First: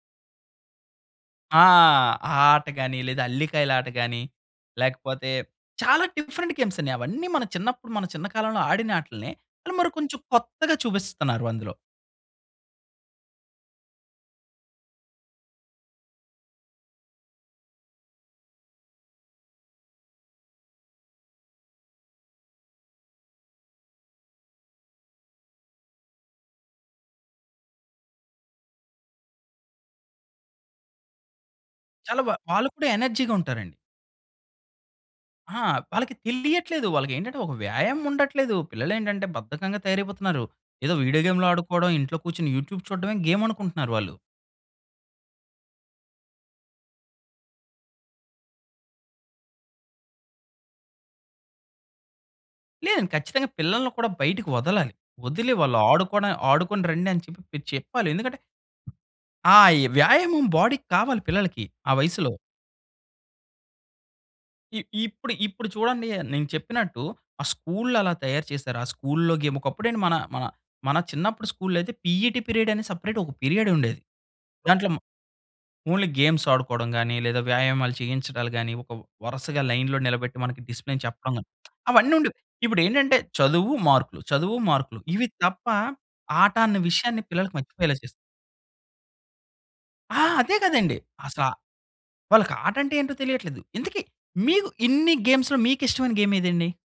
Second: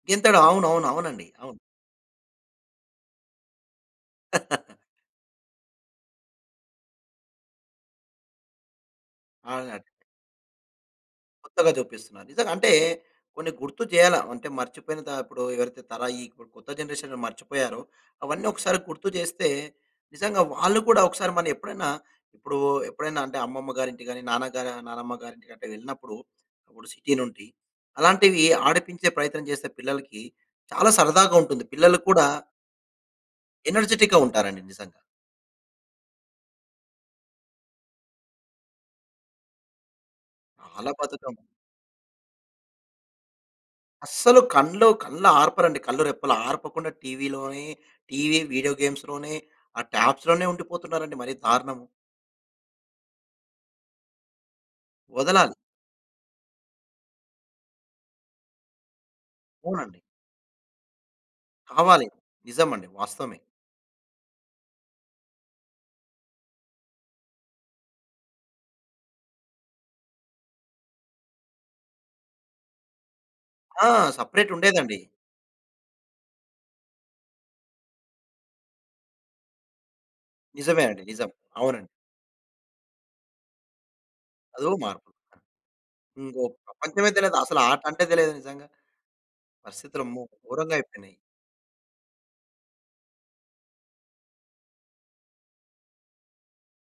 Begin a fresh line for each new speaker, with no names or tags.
గెంతడం. అవునవునవునండి. అవును.
ఆ! ఆ ఆట గాని లేదా అల్లికాయలు ఆట గాని లేకపోతే చాలా డిఫరెంట్ గేమ్సన్ని. అవన్నీ మన చిన్నప్పుడు మన చిన్న కాలంలో ఆడిన ఆటల్నే.
అలా.
మరి కొంచెం కొత్తగా చూపిస్తున్నారు
కొత్తగా
అందులో.
జుపిస్తున్నారు. నిజంగా అంటే కొన్ని గుర్తు చేయాల అంటే, మర్చిపోయితప్పుడు ఎవరైతే తరాయి కొత్త జనరేషన్ మర్చిపోయారో అవన్నీ ఒకసారి గుర్తు చేస్తే, నిజంగా వాళ్ళు కూడా ఒకసారి మనం ఎప్పుడైనా ఇప్పుడు ఎప్పుడైనా అంటే అమ్మమ్మ గారి ఇంటి గాని, నాన్న గాని నాన్నమ్మ గారి ఇంటికట్టా వెళ్ళినప్పుడు ఇపుడు సిటీ నుండి అలాంటివి ఆడిపించే ప్రయత్నం చేసే పిల్లలకి చాలా సరదాగా ఉంటుంది. పిల్లలు
చాలా
కూడా
వా వాళ్ళు కూడా ఎనర్జీగుంటారండి.
ఎనర్జిటిక్‌గా ఉంటారండి నిజంగా!
ఆ! వాళ్ళకి తెలియట్లేదు. వాళ్ళకేంటంటే ఒక వ్యాయామముండట్లేదు. పిల్లలేంటంటే బద్ధకంగా తయారైపోతున్నారు.
చాలా
ఏదో వీడియో
బద్ధకం.
గేమ్లు ఆడుకోడం ఇంట్లో కూర్చొని యూట్యూబ్ చూడ్డమే గేమ్ అనుకుంటున్నారు వాళ్ళు.
అస్సలు కళ్ళు కళ్ళార్పరండి కళ్ళు రెప్పలు ఆర్పకుండా టీవీలోనే, టీవీ వీడియో గేమ్స్‌లోనే ఆ ట్యాబ్స్‌లోనే ఉండిపోతున్నారండి మరి దారుణము.
లేదండి. ఖచ్చితంగా పిల్లల్ని కూడా బయటికి వదలాలి. వదిలీ
వదలాలి.
వాళ్ళు ఆడుకోని ఆడుకొని రండి అని చెప్పి మీరు చెప్పాలి. ఎందుకంటే, ఆ! ఈ
అవునండి.
వ్యాయామం బాడీకి కావాలి పిల్లలకి ఆ
కావాలి.
వయసులో.
నిజమండి. వాస్తవమే.
ఇ ఇప్పుడు ఇప్పుడు చూడండి, నేను చెప్పినట్టు ఆ స్కూళ్లు అలా తయారు చేశారు. ఆ స్కూలులో గేమ్ ఒకప్పుడేంటి మన మన మన చిన్నప్పుడు స్కూలులైయితే పిఈటి పీరియడ్ అనే సెపరేట్ ఒక పీరియడ్
ఆ!
ఉండేది.
సెపరేట్
దాంట్లో
ఉండేదండి.
ఓన్లీ గేమ్స్ ఆడుకోవడం గాని, లేదా వ్యాయామాలు చేయించడాలు గాని, ఒక వరుసగా లైన్‌లొ నిలబెట్టి, మనకి
నిజమే అండి.
డిసిప్లిన్
నిజం.
చెప్పడం గాని
అవునండి.
అవన్నీ ఉండేవి. ఇప్పుడేంటంటే చదువు మార్కులు. చదువు
అదో
మార్కులు.
మార్పు.
ఇవి తప్ప
ఇంకో
ఆట అనే
ప్రపంచమే
విషయాన్ని
తెలీదు.
పిల్లలకి
అసలు ఆట
మర్చిపోయేలా
అంటే
చేసా
తెలీదు నిజంగా. పరిస్థితులు
ఆ!
అమ్మో!
అదే కదండి.
గోరంగయిపోయినియి.
అసల, వాళ్ళకి ఆట అంటే ఏంటో తెలియట్లేదు. ఇంతకి మీకు ఇన్ని గేమ్స్‌లో మీకిష్టమైన గేమ్ ఏదండి?